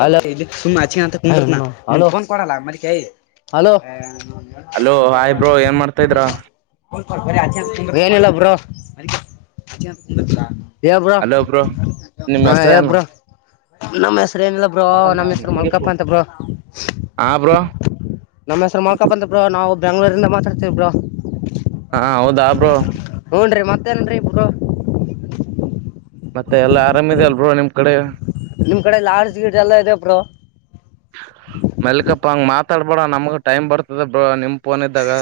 Hello hello. Hello hi bro ಏನ್ ಮಾಡ್ತಾ ಇದ್ರ ಹ್ಮ್ಮ್. ಯ ಬ್ರಾ ಹಲೋ ಬ್ರೋ ನಿಮ್ ಹಾ ಹೆಸ್ರ ಏನು ಯಬ್ರಾ ನಮ. ಇಲ್ಲ ಬ್ರೋ ನಮ್ಮ್ ಹೆಸರು ಮಲ್ಕಪ್ಪ ಅಂತ ಬ್ರೋ ಹಾ ಬ್ರೋ ನಮ್ಮ ಹೆಸರು ಮಲ್ಕಪ್ಪ ಅಂತ ಬ್ರೋ ನಾವು ನಾವು ಬೆಂಗ್ಳೂರಿಂದ ಮಾತಾಡ್ತಿಬ್ರೋ ಹಾ ಹೌದಾ ಹ್ ಬ್ರೋ ತನ್ರಿ ಬ್ರೋ ಮತ್ತೆ ಎಲ್ಲಾ ಆರಾಮ ಇದೆ ಅಲ್ಲಿ ಬ್ರೋ ನಿಮ್ ಕಡೆ. ನಿಮ್ ಕಡೆ ಲಾಾರ್ಜ್ ಗಿಡ್ ಎಲ್ಲಾ ಇದೆ ಬ್ರೋ ಮೆಲ್ಕಪ್ಪ ಹಂಗ ಮಾತಾಡ್ಬೇಡ ನಮಗ್ ಟೈಮ್ ಬರ್ತದ ಬ್ರೋ ನಿಮ. ಪೋನ್ ಈಡಿಗ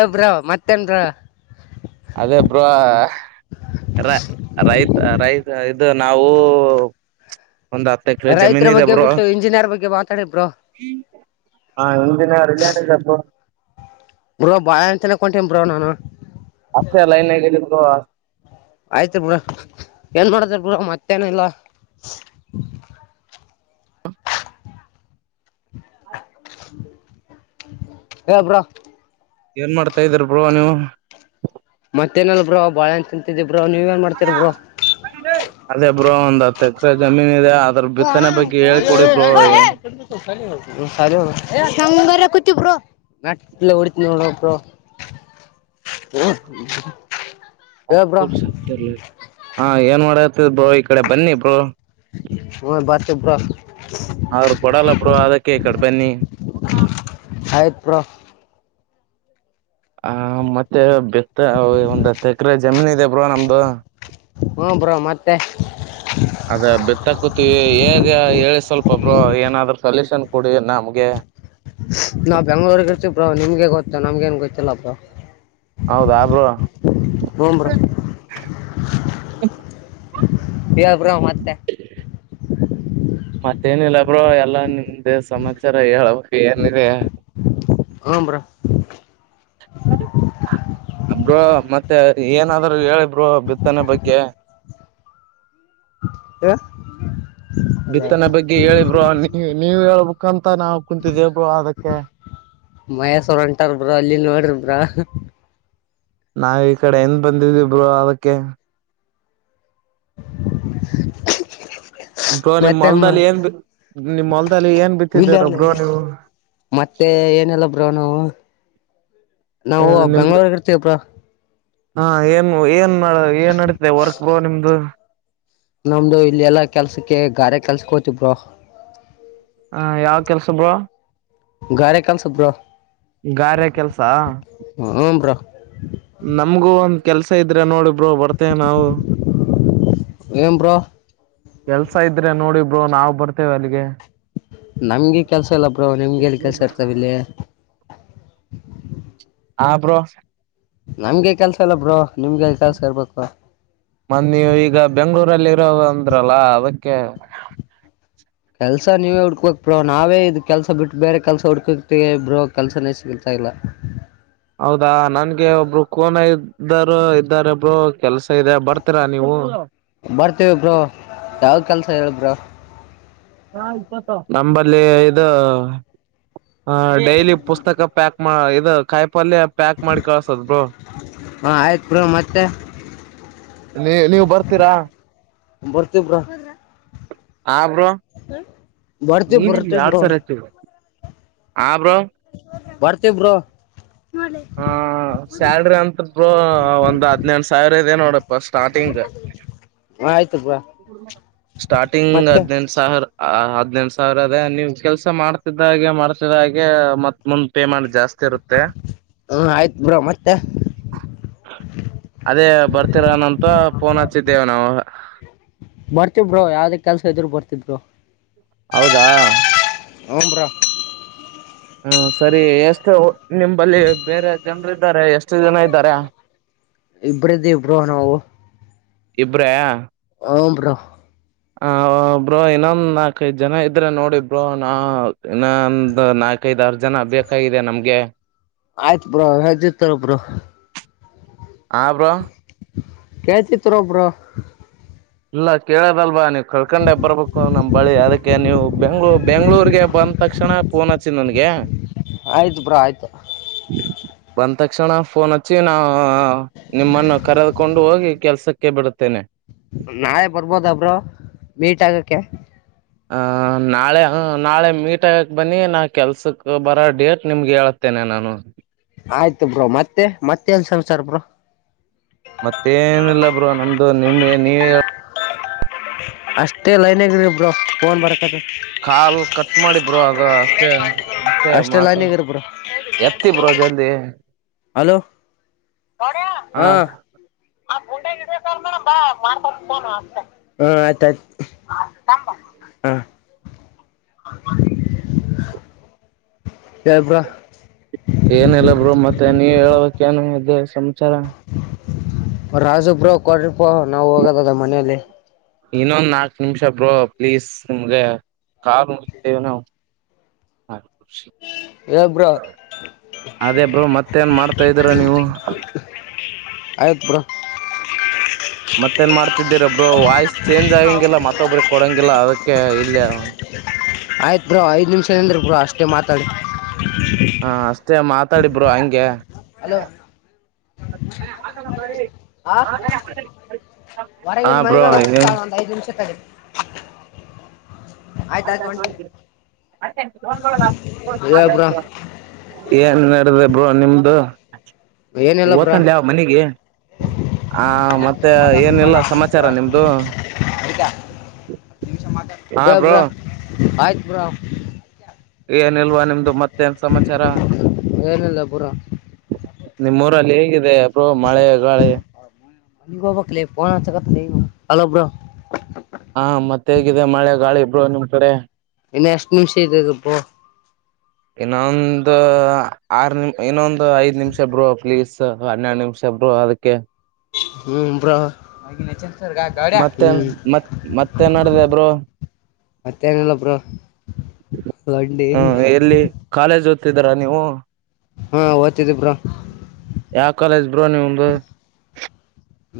ಎಳ್ಳು ಬ್ರೋ ಮತ್ತೇನ್ರ ಅದೇ ಬ್ರೋ ರೈತ ರೈತ ರೈತ ಇದು ನಾವು ಒಂದ್ ಹತ್ತು ಎಕ ರೈತರ ಜಮೀನ್ ಇದೆ ಬಗ್ಗೆ ಬ್ರೋ ಬಿಟ್ಟು ಇಂಜಿನಿಯರ್ ಬಗ್ಗೆ ಮಾತಾಡಿ ಬ್ರೋ ಹ್ ಇಂಜಿನಿಯರಿಂಗ್ ಬ್ರೋ ಬಾ ಅಂತನ ಕೊಂಟೇ ಬ್ರೋ ನಾನು ಅಷ್ಟೇ ಲೈನ್ಗ ಬ್ರೋ ಆಯ್ತು ಬ್ರೋ ಏನ್ ಮಾಡದಾರ ಬ್ರೋ ಮತ್ತ ತನ ಇಲ್ಲ. ಎಳ್ಳು ಬ್ರೋ ಏನ್ ಮಾಡ್ತಾ ಇದ್ದ್ರ ಬರುವ ನೀವು ಮತ್ತೇನಾದ ಬ್ರೋ ಬಾಳೆಹಣ್ಣು ತಿಂತಿದೀನಿ [unintelligible] ಅದೇ ಬರೋ ಒಂದು ತ್ತ ಜಮೀನ ಹೇ ಅಣ್ಣ [unintelligible] ನಂಗಾರ ಕೊಟ್ಟೀರಾ ಬ್ರೋ ಇಲ್ಲೆ ಹೊಡೀತೀವಿ ಬ್ರೋ ಹ್ಮ್ [unintelligible] ಹೇಳ್ ಬ್ರೋ ಹ ಏನ್ ಮಾಡ. ಬ್ರೋ ಈ ಕಡೆ ಬನ್ನಿ ಬೋ. [unintelligible] ಬ್ರೋ ಅವ್ರರು ಕೊಡಲ್ಲ ಬ್ರೋ ಅದಕ್ಕೆೇ ಈ ಕಡೆ ಬನ್ನಿ ಆಯ್ತು ಬ್ರೋ ಹ ಮತ್ತೆ ಮತ್ತೆ ಒಂದು ಹಾತು ಎಕ್ಕ ಹೂತು ಎಕರೆ ಜಮೀನ್ ಇದೆ ಬ್ರೋ ನಮ್ದು ಹ್ಮ್ ಬ್ರೋ ಮತ್ತೆ ಅದ ಬೆತ್ತಾಕತಿೀವಿ ಹೇಗೆ ಹೇಳಿ ಸ್ವಲ್ಪ ಒೊಬ್ರು ಏನಾದ್ರೂ ಸಲ್ಯೂಷನ್ ಕೊಡಿ ನಮ್ಗೆ ನಾ ಬೆಂಗ್ಗಳೂರ್ ಇರ್ತಿೀ ಬ್ರೋ ನಿಮ್ಗೆ ಗೊತ್ತ ನಮ್ಗೆ ಏನ್ ಗೊತ್ತಿಲ್ಲ ಬ್ರೋ ಹೌದ ಬ್ರೋ ಹ್ಮ್ ಬ್ರೋ ಹೇಳ್ ಬ್ರೋ ಮತ್ತೆ ಮತ್ತೇನಿಲ್ಲ ಒಬ್ರ ಎಲ್ಲಾ ನಿಮ್ದ ಸಮಾಚಾರ ಹೇಳಬೇಕ ಏನಿದೆ ಹೂ ಬ್ರೋ ಏನಾದ್ರರು ಹೇಳಿದರು ಬಿತ್ತನೆ ಬಗ್ಗೆ ಹೇಳ್ ಹಲೋ ಬಿತ್ತನೆ ಬಗ್ಗೆ ಹೇಳಿಬ್ರೋ ನೀ ನೀವು ಹೇಳ್ಬ ಅಂತ ನಾವು ಕುಂತತಿದ್ದೇ ಅದಕ್ಕೆ ಮಹೇಶ್ವರ್ ಹೊಂಟಾರ್ಬ್ರ ಅಲ್ಲಿ ನೋಡ್ರಬ್ರ ನಾವ ಈ ಕಡೆ ಎನ್ ಬಂದಿದವಿಬ್ರು ಅದಕ್ಕೆ ಬ್ರೋ ಹ ನಿಮ್ ಹೊಲ್ದಲ್ಲಿ ಏನ್ ಬಿ ನಿಮ್ ಹೊಲ್ದಲ್ಲಿ ಏನ್ ಬಿತ್ತಿದ್ದೀರ ಮತ್ತೆಳರ್ಲ್ಲಿ ಬ್ರೋ ನೀವು ಮತ್ತೆ ಏನೆಲ್ಲ ಬ್ರೋ ನಾವು ನಾವು ನಿಮ್ದು ಬೆಂಗ್ಳೂರ್ ಇರ್ತೇವ ಬ್ರೋ ಹಾ ಏನ್ ಏನ್ ಏನ್ ನಡತೆ ವರ್ಕ್ ಬೋ ನಿಮ್ದು ನಮ್ದು ಇಲ್ಲ ಎಲ್ಲಾ ಕೆಲ್ಸಕ್ಕೆ ಗಾರೆ ಕೆಲ್ಸಕ್ ಹೋ್ತಬ್ರರು ಹ ಯಾವ್ ಕೆಲ್ಸ ಬ್ರೋ ಗಾರೆ ಕೆಲ್ಸ್ ಬ್ರೋ ಗಾರೆ ಕೆಲ್ಸ ಹ್ಞೂ ಬ್ರೋ ನಮ್ಗೂ ಒಂದ್ ಕೆಲ್ಸ ಇದ್ರೆ ನೋಡ್ ಬರ್ತೇ ನಾವು ಏನ್ ಬ್ರೋ ಕೆಲ್ಸ ಇದ್ರೆ ನೋಡಿ ಬ್ರೋ ನಾವು ಬರ್ತೇವೆ ಅಲ್ಲಿಗೆ ನಮ್ಗೆ ಕೆಲ್ಸ ಇಲ್ಲ ಬ್ರೋ ನಿಮ್ಗೆಲ್ಲಿ ಕೆಲ್ಸ ಇರ್ತಾವ ಇಲ್ಲಿ ಹ ಬ್ರೋ ನಮ್ಗೆ ಕೆಲ್ಸ ಇಲ್ಲ ಬ್ರೋ ನಿಮ್ಗೆಲ್ಲಿ ಕೆಲ್ಸ ಇರ್ಬೇಕು ಮ ನೀವು ಈಗ ಬೆಂಗಳೂರು ನಲ್ಲಿ ಹೌದ ಅಂದ್ರಲ್ಲ ಅದಕ್ಕೆ ಕೆಲ್ಸ ನೀವೇ ಹುಡ್ಕೋಕ್ ಬ್ರೋ ನಾವೇ ಇದ ಕೆಲ್ಸ ಬಿಟ್ಟು ಬೇರೆ ಕೆಲ್ಸ ಹುಡ್ಕೋಕ್ತಿವಿ ಬ್ರೋ ಕೆಲ್ಸನೇ ಸಿಗಲ್ತಾ ಇಲ್ಲ ಹೌದಾ ನನ್ಗೆ ಒಬ್ರು ಕೋನ ಇದ್ದರು ಇದ್ದಾರೆ ಒಬ್ರು ಬರ್ತೇವಿ ಬ್ರೋ ಯಾವ್ದ ಕೆಲ್ಸ ಹೇಳಿ ಬ್ರೋ ನಂಬಲ್ಲಿ ಇದು ಡೈಲಿ ಪುಸ್ತಕ ಪ್ಯಾಕ್ ಇದು ಕಾಯ್ ಪಲ್ಯ ಪ್ಯಾಕ್ ಮಾಡಿ ಕಳ್ಸದ್ ಬ್ರೋ ಹಾಂ ಆಯ್ತು ಬ್ರೋ ಮತ್ತೆ ನೀ ನೀವು ಬರ್ತೀರಾ ಬರ್ತೀವಿ ಬ್ರೋ ಆ ಬ್ರೋ ಬರ್ತೀವಿ ನೀನ್ಮ ಬರ್ತೀವಿ ಎಡ್ ಬ್ರೋ ಸರ ಹತ ಹ ಬ್ರೋ ಬರ್ತೀ ಬ್ರೋ ಹ ಸ್ಯಾಲ್ರಿ ಅಂತ್ರುಕು ಒಂದ್ ಹದ್ನೆೆಂಟ ಸಾವಿರ ಇದೆ ನೋಡಪ್ಪ ಸ್ಟಾರ್ಟಿಂಗ್ ಆಯ್ತು ಬ್ರೋ ಸ್ಟಾರ್ಟಿಂಗ್ ಮತ್ತೆ ಹದ್ನೆೆಂಟ ಸಾವಿರ ಆ ಹದನೆಂಟು ಸಾವಿರ ಅದೇ ನೀವು ಕೆಲ್ಸ ಮಾಡ್ತಿದ್ದ ಹಾಗೆ ಮಾಡ್ಸಿದ ಹಾಗೆ ಮತ್ತ್ ಮುಂದ್ ಪೇಮೆಂಟ್ ಜಾಸ್ತಿ ಇರುತ್ತೆ ಹಾ ಆಯ್ತು ಬ್ರೋ ಮತ್ತೆ ಅದೇ ಬರ್ತೀರೆನಂತ ಫೋನ್ ಹಚ್ಚಿದ್ದೇವೆ ನಾವು ಅವಾಗ ಇದ್ರೆ ಬರ್ತೀವಿ ಬ್ರೋ ಹೌದಾ ಉಮ್ ಬ್ರೋ ಹ ಸರಿ ಎಷ್ಟ ಹೂ ನಿಂಬಲ್ಲಿ ಬೇರೆ ಜನ್ರು ಇದ್ದಾರೆ ಎಷ್ಟು ಜನ ಇದ್ದಾರೆ ಇಬ್ರ್ ಇದ್ದೀವಿ ಬ್ರೋ ನಾವು ಇಬ್ರ್ಯೆ ಹೂಂ ಬ್ರೋ ಹ ಬ್ರೋ ಇನ್ನೊಂದು ನಾಲ್ಕೈದು ಜನ ಇದ್ರೆ ನೋಡಿ ಬ್ರೋ ನಾ ಇನ್ನೊಂದು ನಾಲ್ಕೈದ ಆರು ಜನ ಬೇಕಾಗಿದೆ ನಮ್ಗೆ ಆಯ್ತ್ ಬ್ರೋ ಹೇಳ್ತಿರ್ತಾರ ಬ್ರೋ ಆ ಬ್ರೋ ಕೇಳ್ತೀರ್ತಾರೋ ಬ್ರೋ ಇಲ್ಲ ಕೇಳದಲ್ವಾ ನೀವ್ ಕಳ್ಕೊಂಡೆ ಬರ್ಬೇಕು ನಮ್ ಬಳಿ ಅದಕ್ಕೆ ನೀವು ಬೆಂಗ್ಳೂ ಬೆಂಗ್ಳೂರ್ಗೆ ಬಂದ ತಕ್ಷಣ ಫೋನ್ ಹಚ್ಚಿ ನನಗೆ ಆಯ್ತು ಬ್ರೋ ಆಯ್ತು ಬಂದ ತಕ್ಷಣ ಫೋನ್ ಹಚ್ಚಿ ನಾ ನಿಮ್ಮನ್ನು ಕರೆದಕೊಂಡು ಹೋಗಿ ಕೆಲ್ಸಕ್ಕೆ ಬಿಡುತ್ತೇನೆ ನಾಳೆ ಬರ್ಬೋದ ಬ್ರೋ ಮೀಟ್ ಆಗಕ್ಕೆ ಆ ನಾಳೆ ನಾಳೆ ಮೀಟ್ಗಕ್ ಬನ್ನಿ ನಾ ಕೆಲ್ಸಕ್ಕೆ ಬರೋ ಡೇಟ್ ನಿಮ್ಗೆ ಹೇಳ್ತೇನೆ ನಾನು ಆಯ್ತು ಬ್ರೋ ಮತ್ತೆ ಮತ್ತೆ ನ್ ಸಮಾಚಾರ ಬ್ರೋ ಮತ್ತೇನಿಲ್ಲ ಬ್ರೋ ನಮ್ದು ನಿಮ್ ನೀವೇ ಅಷ್ಟೇ ಲೈನ್ಗ ಇರಿ ಬ್ರೋ ಫೋನ್ ಬರ್ ಕಾಲ್ ಕಟ್ ಮಾಡಿ ಬ್ರೋ ಅದು ಅಷ್ಟೇ ಅಷ್ಟೇ ಮಾತು ಲೈನ್ಗಿರಿ ಬ್ರೋ ಎತ್ತಿ ಬ್ರೋ ಜಲ್ದಿ ಹಲೋ ಹಾ. ಹಾ [unintelligible] ಹೇಳ್ ಬ್ರೋ ಏನಿಲ್ಲ ಬ್ರೋ ಮತ್ತೆ ನೀವ ಹೇಳ್ಬೇಕ್ ಕನು ಇದೆೇ ಸಮಾಚಾರ ರಾಜು ಬ್ರೋ ಕೊಡ್ ಓಹ ನಾವು ಹೋಗದದ ಮನೆಲ್ಲಿ ಇನ್ನೊಂದು ನಾಲ್ಕು ನಿಮಿಷ ಬ್ರೋ ಪ್ಲೀಸ್ ನಿಮ್ಗೆ ಕಾಲ್ ಮುಗಿತೇವೆ ನಾವು ಹಾಗ ಹೇಳ್ ಬ್ರೋ ಅದೇ ಬ್ರೋ ಮತ್ತೇನ್ ಮಾಡ್ತಾ ಇದೀರಾ ನೀವು ಆಯ್ತ್ ಬ್ರೋ ಮತ್ತೇನ್ ಮಾಡ್ತಿದ್ದೀರ ಬ್ರೋ ವಾಯ್ಸ್ ಚೇಂಜ್ ಆಗಂಗಿಲ್ಲ ಮತ್ತೊಬ್ರಿಗೆ ಕೊಡಂಗಿಲ್ಲ ಅದಕ್ಕೆ ಇಲ್ಲೆ ಆಯ್ತು ಬ್ರೋ ಐದು ನಿಮಿಷ ನೀದ್ರಿ ಬ್ರೋ ಅಷ್ಟೇ ಮಾತಾಡಿ ಹಾ. ಮತ್ತೆ ಮಾತಾಡಿ ಬ್ರೋ ಹಂಗೆ. ಹಲೋ. [unintelligible] [unintelligible] [inaudible] ಹಾ ಹೊರಗಿನಿ ಮನಿಗಿ ಬ್ರೋ ಹೋಗಿ ಹಚ್ತೀನಿ ತಾಳು ಐದು ನಿಮಿಷ ತಡಿ. [inaudible] ಆಯ್ತಾಯ್ತು [unintelligible] ಹೊಂಟಿ ಹೇಳ ಬ್ರಾ ಏನ್ ನಡೆದಾದ. ಬ್ರೋ ನಿಮ್ದ. ಏನಿಲ್ಲ ಬ್ರಾ ಹೊತನ ಲೆ ಅವ ಮನಿಗಿ ಆ ಮತ್ತೆ ಏನಿಲ್ಲ ಸಮಾಚಾರ ನಿಮ್ದು ಹಾ ಬ್ರೋ. ಆಯ್ತು ಬ್ರೋ. ಏನಿಲ್ವಾ ನಿಮ್ದು ಮತ್ತೆನ್ ಸಮಾಚಾರ ಏನಿಲ್ಲ ಬ್ರಾ ನಿಮ್ಮೂಊರಲ್ಲಿ ಹೇಗ [inaudible] [unintelligible] ಹಲೋ ಬ್ರೋ. ಹಾ ಮತ್ತೆ ಹೇಗಿದೆ ಮಳೆ ಗಾಳಿ ಬ್ರೋ ನಿಮ್ ಕಡೆ. ಇನ್ನ ಎಷ್ಟ್ ನಿಮಿಷ ಇದೆ ಬ್ರೋ ಇನ್ನೊಂದು ಆರ್ ನಿಮ ಇನ್ನೊಂದು ಐದ ನಿಮಿಷ ಬ್ರೋ ಪ್ಲೀಸ್. ಹನ್ನೆರಡು ನಿಮಿಷ ಬ್ರೋ ಅದಕ್ಕೆ. ಹ್ಮ್ ಬ್ರೋ. ಮತ್ತ ಹ್ಮ್ ಮ ಮತ್ತೇ ನಡಿದೀದೇ ಬ್ರೋ. ಮತ್ತೇನಿಲ್ಲ ಬ್ರೋ ಲಡ್ಡಿ ಹ ಎಲ್ಲಿ ಕಾಲೇಜ್. ತಿಂದರಾ ನೀವು. ಹಾ ಓದ್ತಿದಿಬ್ರಾ. ಯಾವ ಕಾಲೇಜ್ ಬ್ರೋ ನಿಮ್ದು.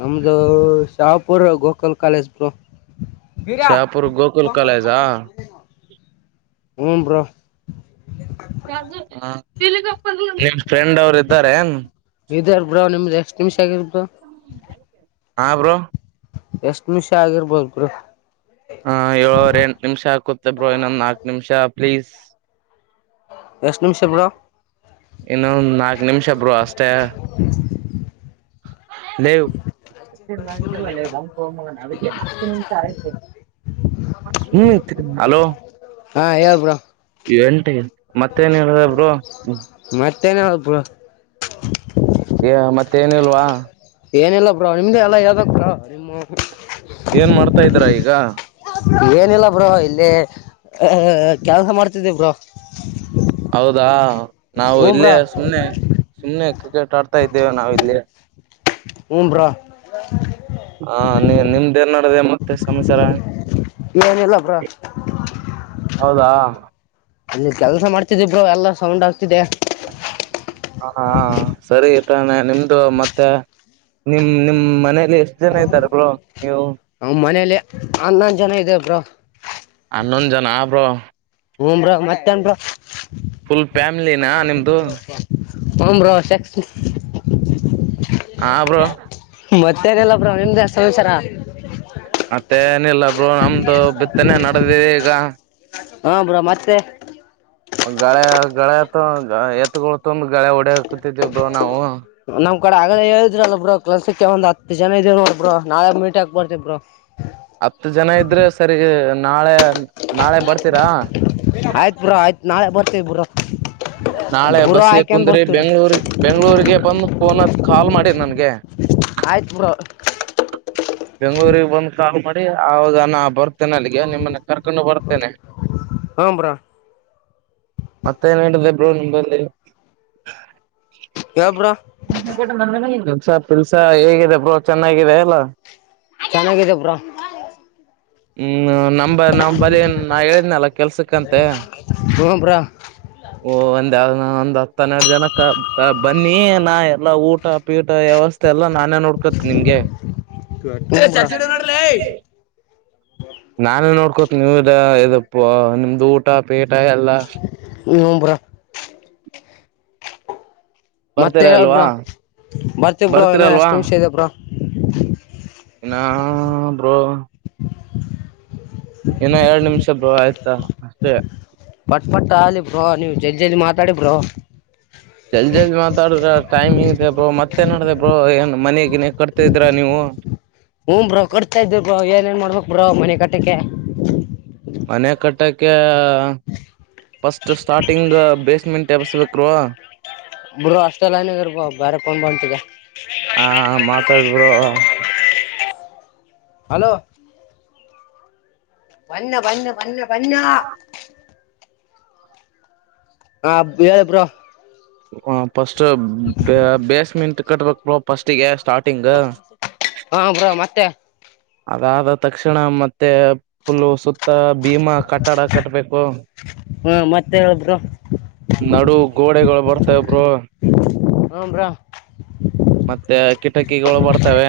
ನಮ್ದು ಶಹಾಪುರ ಗೋಕಲ್ ಕಾಲೇಜ ಬ್ರೋ. ಶಾಪುರ್ ಗೋಕುಲ್ ಕಾಲೇಜಾ ಹ್ಮ್ ಬ್ರೋ. [unintelligible] ಫ್ರೆಂಡ್ ಅವರು ಇದ್ದಾರೆ. ಇದಾರ್ ಬ್ರೋ ನಿಮ್ದು ಎಷ್ಟ್ ನಿಮಿಷ ಆಗಿರ್ ಬ್ರೋ ಹ ಬ್ರೋ ಎಷ್ಟ್ ನಿಮಿಷ ಆಗಿರ್ಬೋದ್ರ ಬ್ರೋ. ಹ ಏಳವರ್ ಎಂಟಟ್ ನಿಮಿಷ ಹಾಕುತ್ತೆ ಬ್ರೋ ಇನ್ನೊಂದ್ ನಾಕ ನಿಮಿಷ. ಪ್ಲೀಸ್. ಎಷ್ಟ್ ನಿಮಿಷ ಬ್ರೋ ಇನ್ನೊಂದು ನಾಕ ನಿಮಿಷ ಬೋ ಅಷ್ಟೇ. [unintelligible] ಲೋ ಹಾ ಹೇಳ್ ಬ್ರೋ ಎಂಟ ಮತ್ತೇನ್ ಹೇಳ ಮತ್ತೇನಿಲ್ಲ ಬ್ರೋ [inaudible] ಹೇ ಮತ್ತ್ ತೇನೂ ಇಲ್ವಾ. ಏನೆಲ್ಲಲ್ಲ ಬ್ರೋ ನಿಮ್ದ ಎಲ್ಲಾ ಹೇಳ್ಬೇಕ್ [unintelligible] ಏನ್ ಮಾಡ್ತಾ ಇದ್ರ ಈಗ. ಏನಿಲ್ಲ ಬ್ರೋ ಇಲ್ಲಿ ಅ ಕೆಲ್ಸ ಮಾಡ್ತಿದ್ದೇ ಬ್ರೋ. ಹೌದಾ. ನಾವು ಹ್ಞೂ ಇಲ್ಲೇ ಬ್ರೋ ಸುಮ್ನೆ ಸುಮ್ನೆ. ಕ್ರಿಕೆಟ್ ಆಡ್ತಾ ಇದ್ದೇವೆ ನಾವ ಇಲ್ಲಿ. ಹುನ್ ಬ್ರೋ. ನಿಮ್ದ ನ್ ನಡದೆ ಮತ್ತೆ ಸಂಚರ. ನಲ್ಲ ಬ್ರ ಹೌದಾ ಅಲ್ಲಿ ಕೆಲಸ ಮಾಡ್ತಿದ. ಬ್ರೋ ಎಲ್ಲ ಸೌಂಡ್ ಆಗ್ ದೆೇ. ಹಾ ಹ ಸರಿತಾನೆ ನಿಮ್ದು ಮತ್ತೆ ನಿಮ ನಿಮ್ ಮನೇಲಿ ಎಷ್ಟು ಜನ ಇದ್ದಾರೆಬ್ಳ. ನಮ್ಮ್ ಮನೇಲಿ ಹನ್ನೊಂದು ಜನ ಇದಿವ್ ಬ್ರೋ. ಹನ್ನೊಂದ್ ಜನ ಬ್ರೋ ಹುನ್ ಬ್ರೋ ಮತ್ತೇನ್ ಬ್ರೋ. ಫುಲ್ ಫ್ಯಾಮಿಲಿನ ನಿಮ್ದು. ಹೋ ಬ್ರೋ ಸೆ ಅಬ್ರೋ ಮತ್ತೆ ಏನಿಲ್ಲ ಬ್ರೋ ನಿಮ್ದೇ ಸಮಾಚಾರ. ಮತ್ತೆ ಏನಿಲ್ಲ ಬ್ರೋ ನಮ್ದು ಬಿತ್ತನೆೇ ನಡೆದಿ ಈಗ. ಹಾ ಬ್ರೋ ಮತ್ತೆ. ಗಳೆ ಗಳೆ ಎತ್ತ ಎತ್ಗಳು ತಂದು ಗಳೆ ಹೊಡೆ ಹಾಕತಿದೇಬ್ರು ನಾವು. ನಮ್ ಕಡೆ ಆಗಲೇ ಹೇಳಿದ್ರಲ್ಲ ಬ್ರೋರು ಕೆಲಸಕ್ಕೆ ಒಂದು ಹತ್ ಜನ ಇದರು ನೋ ಬ್ರೋ ನಾಳೆ ಮೀಟ್ ಹಾಕ್ಬಡ್ತತಿಬ್ರು. ಹತ್ತು ಜನ ಇದ್ರೆ ಸರಿ. ನಾಳೆ ನಾಳೆ ಬರ್ತೀರಾ. ಆಯ್ತ್ ಬ್ರೋ ಆಯ್ತು. ನಾಳೆ ಬರ್ತೇವಿ ಬ್ರೋ. ನಾಳೆ ಬುರೋ ಬಸ್ಗೆ ಹಾಕೊಂಡ್ ಕುಂದ್ರಿ ಬರ್ತೀವ್ರಿ ಬೆಂಗ್ಳೂರ್ ಬೆಂಗ್ಳೂರಿಗೆ ಬಂದು ಪೊನ್ ಹತ್ ಕಾಲ್ ಮಾಡಿ ನನ್ಗೆ. ಆತ ಬ್ರೋ ಬಂದ್ ಕಾಲ್ ಮಾಡಿ ಆವಾಗ ಬರ್ತೇನೆ ಅಲ್ಲಿಗೆ ನಿಮ್ಮನ್ನ ಕರ್ಕೊಂಡು ಬರ್ತೇನೆ ಹ್ಞೂ ಬ್ರೋ ಮತ್ತೆ ನ್ ಹೇಳಿದೆ ಹ ನಿಂಬಲ್ಲ ಹೇಳ್ [unintelligible] ಬ್ರೋ ಗಡೆ ಮಂದನಂದು [unintelligible] ಸ ತಿಲ್ಸ ಹೇಗಿದೆ ಬ್ರೋ ಚೆನ್ನಾಗಿದೆ ಎನು ಚೆನ್ನಾಗಿದೇ ಬ್ರೋ ಹ್ಮ್ ನಮ್ಮ ನಮ್ಮ್ ಬಳ ನಾ ಹೇಳಿದನಲ್ಲ ಕೆಲ್ಸಕ್ಕಂತೆ ಹ್ಞೂ ಬ್ರೋ ಓ ಒಂದ ನ ಒಂದ್ ಹತ್ತ ಹನ್ನೆರಡು ಜನಕ್ಕೆ ಬನ್ನಿ ನಾ ಎಲ್ಲಾ ಊಟ ಪೀಟ ವ್ಯವಸ್ಥೆ ಎಲ್ಲ ನಾನೇ ನೋಡ್ಕತ್ ನಿಮ್ಗೆ ನಾನು ನೋಡ್ಕೋ ಹೂ ಎಲ್ಲಪ್ಪ ನಿಮ್ದು ಊಟ ಬೇಟಾಯ ಅಲ್ಲ ಹ್ಞೂ ಬ್ರೋ [unintelligible] ಮತ್ತೆ ಹೇಳಬ್ರ ಬರ್ತೇವ್ರೋ ಏನೋ ಬರ್ತೀರಲ್ವಾ ಎಷ್ಟ್ ನಿಮಿಷ ಇದೇಬ್ರ [inaudible] ಇನ್ನ ಬ್ರೋ ಇನ್ನೂ ಎರಡ್ ನಿಮಿಷ ಬೋ ಆಯ್ತು ಅಷ್ಟೇ ಜಲ್ಡ್ ಜಲ್ಡ್ ಮಾತಾಡು ಬ್ರೋ ಜಲ್ದಿ ಜಲ್ದಿ ಮಾತಾಡ್ರ ಟೈಮಿಂಗ್ ಇದೆ ಬ್ರೋ ಮತ್ತೆ ನಡ್ದ ಬ್ರೋ ಏನ್ ಮನೆಗಿನ ಕಟ್ತಿದ್ರ ನೀವು ಹಮ್ಬ್ರೋ ಕಟ್ತಾ ಇದ್ದರು ಬ್ರ ಏನ್ ನ್ ಮಾಡ್ಬೇಕು ಬ್ರೋ ಮನೆ ಕಟ್ಟಕ್ಕೆ ಮನೆ ಕಟ್ಟೋಕ್ಕೆ ಫಸ್ಟ್ ಸ್ಟಾರ್ಟಿಂಗ್ ಬೇಸ್ಮೆಂಟ್ ಬಸ್ಬೇಕು ಬ್ರೋ ಅಷ್ಟೆಲ್ಲ ಏನ ಇದರ್ ಬ್ಯಾರೆ ಫೋನ್ ಬಂತಿದೆ ಆ ಮಾತಾಡಿದ್ರು ಹಲೋ ಬನ್ನ ಬನ್ನ ಬನ್ನ ಅನ್ನ ಹ ಹೇಳಿ ಬ್ರೋ ಹ ಫಸ್ಟ್ ಬೇಸ್ಮೆಂಟ್ ಕಟ್ಟಬೇಕಫಸ್ಟ್ಿಗೆ ಸ್ಟಾರ್ಟ್ ಹಾ ಬ್ರ ಮತ್ತೆ ಅದಾದ ತಕ್ಷಣ ಮತ್ತೆ ಫುಲ್ಲ ಸುತ್ತ ಭೀಮಾ ಕಟ್ಟಡ ಕಟ್ಬೇಕು ಹಾ ಮತ್ತೆ ಹೇಳಿ ಬ್ರೋ ನಡು ಗೋಡೆಗಳು ಬರ್ತವೆ ಬ್ರೋ ಹ್ಞೂ ಬ್ರೋ ಮತ್ತೆ ಕಿಟಕಿಗಳು ಬರ್ತವೆ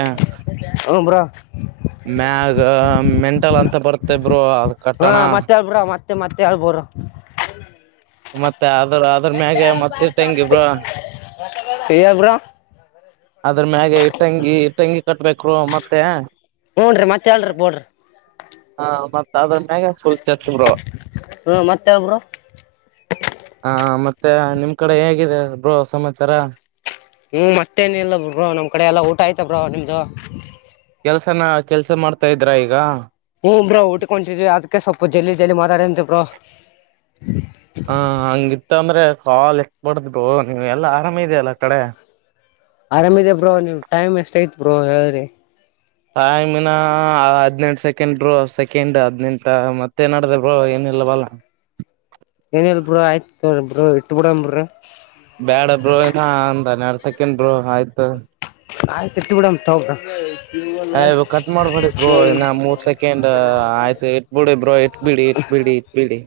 ಹ್ಞೂ ಬ್ರೋ ಮಗ ಮೆ ಹಟ ಅಂತ ಬರ್ತೇಬ್ರು ಹಾ ಮತ್ತೆಲ್ಬ್ರ ಮತ್ತೆ ಮತ್ತೆ ಮತ್ತೆ ಅಳ್ಬೋರ ಮತ್ತೆ ಆದ್ರ ಅದ್ರ ಮ್ಯಾಗ ಮತ್ತ ಇಟ್ಟ ಹೆಂಗ ಇಬ್ರ ಹೇಳಿ ಬ್ರೋ ಅದ್ರ ಮ್ಯಾಗೆ ಇಟ್ಟಂಗಿ ಇಟ್ಟಂಗಿ ಕಟ್ಬೇಕರು ಮತ್ತೆ ಹ್ನ್್ರರಿ ಮತ್ತ ಹೇಳ್ರಿ ಪಡ್ರಿ ಸಾಬ್ರ ಮಾಗ ಚಲ್ತ ಚುಂಬ್ರ ಹ್ಮ ಮತ್ತೆ ಬ್ರೋ ಹಾ ಮತ್ತೆ ನಿಮ್ ಕಡೆ ಹೇಗಿದೆ ಬ್ರೋ ಸಮಾಚಾರ ಹ್ಮ್ ಮತ್ತೇನ ಇಿಲ್ಲ ಬಬ್ರ ನಮ್ ಕಡೆ ಎಲ್ಲಾ ಊಟ ಆಯ್ತ ಬ್ರೋ ನಿಮ್ದು ಕೆಲ್ಸನ ಕೆಲ್ಸ ಮಾಡ್ತಾ ಇದ್ರಾ ಈಗ ಹ್ಮ್ ಬ್ರೋ ಊಟಕ್ ಹೊಂಟಿದ್ವಿ ಅದಕ್ಕೆ ಸ್ವಲ್ಪ ಜಲ್ದಿ ಜಲ್ದಿ ಮಾತಾಡಂತೆ ಬ್ರೋ ಇತ್ತ ಅಂದ್ರೆ ಕಾಲ್ ಇಕ್ಬಡಿದ್ ಬೋ ನೀವ್ ಎಲ್ಲಾ ಆರಾಮ ಇದೆಯಲ್ಲ ಕಡೆ ಆರಾಮ್ಿದೆ ಬ್ರೋ ನೀವ್ ಟೈಮ್ ಎಷ್ಟ ಐತ್ ಬ್ರೋ ಹೇಳ್ರಿ ಟೈಮಿನ ಹದ್ಿನೆಂಟು ಸೆಕೆಂಡ್ ಬೋ ಸೆಕೆಂಡ್ ಹದ್ಿನೆಂಟ ಮತ್ತೆ ನಡದ್ರೋ ಏನಿಲ್ಲ ಬಲ್ಲ ಏನಲ್ ಬ್ರೋ ಆಯ್ತ ತ ಬ ತುಬಡಾಂಬುರ ಬ್ಯಾಡಬ್ರು ಏನ ನ್ನೆ ಎರಡ್ ಸೆಕೆಂಡರು ಆಯ್ತು ಆಯ್ತು ಇಟ್ಬಿಡಮ್ ತಗೋ ಬ್ರೋ ಅಯ ಕಟ್ ಮಾಡ್ಬಿಡ್ರೋ ಇನ್ನ ಮೂರ್ ಸೆಕೆಂಡ್ ಆಯ್ತು ಇಟ್ಬಿಡಿ ಬ್ರೋ ಇಟ್ಬಿಡಿ ಇಟ್ಬಿಡಿ ಇಟ್ಬಿಡಿ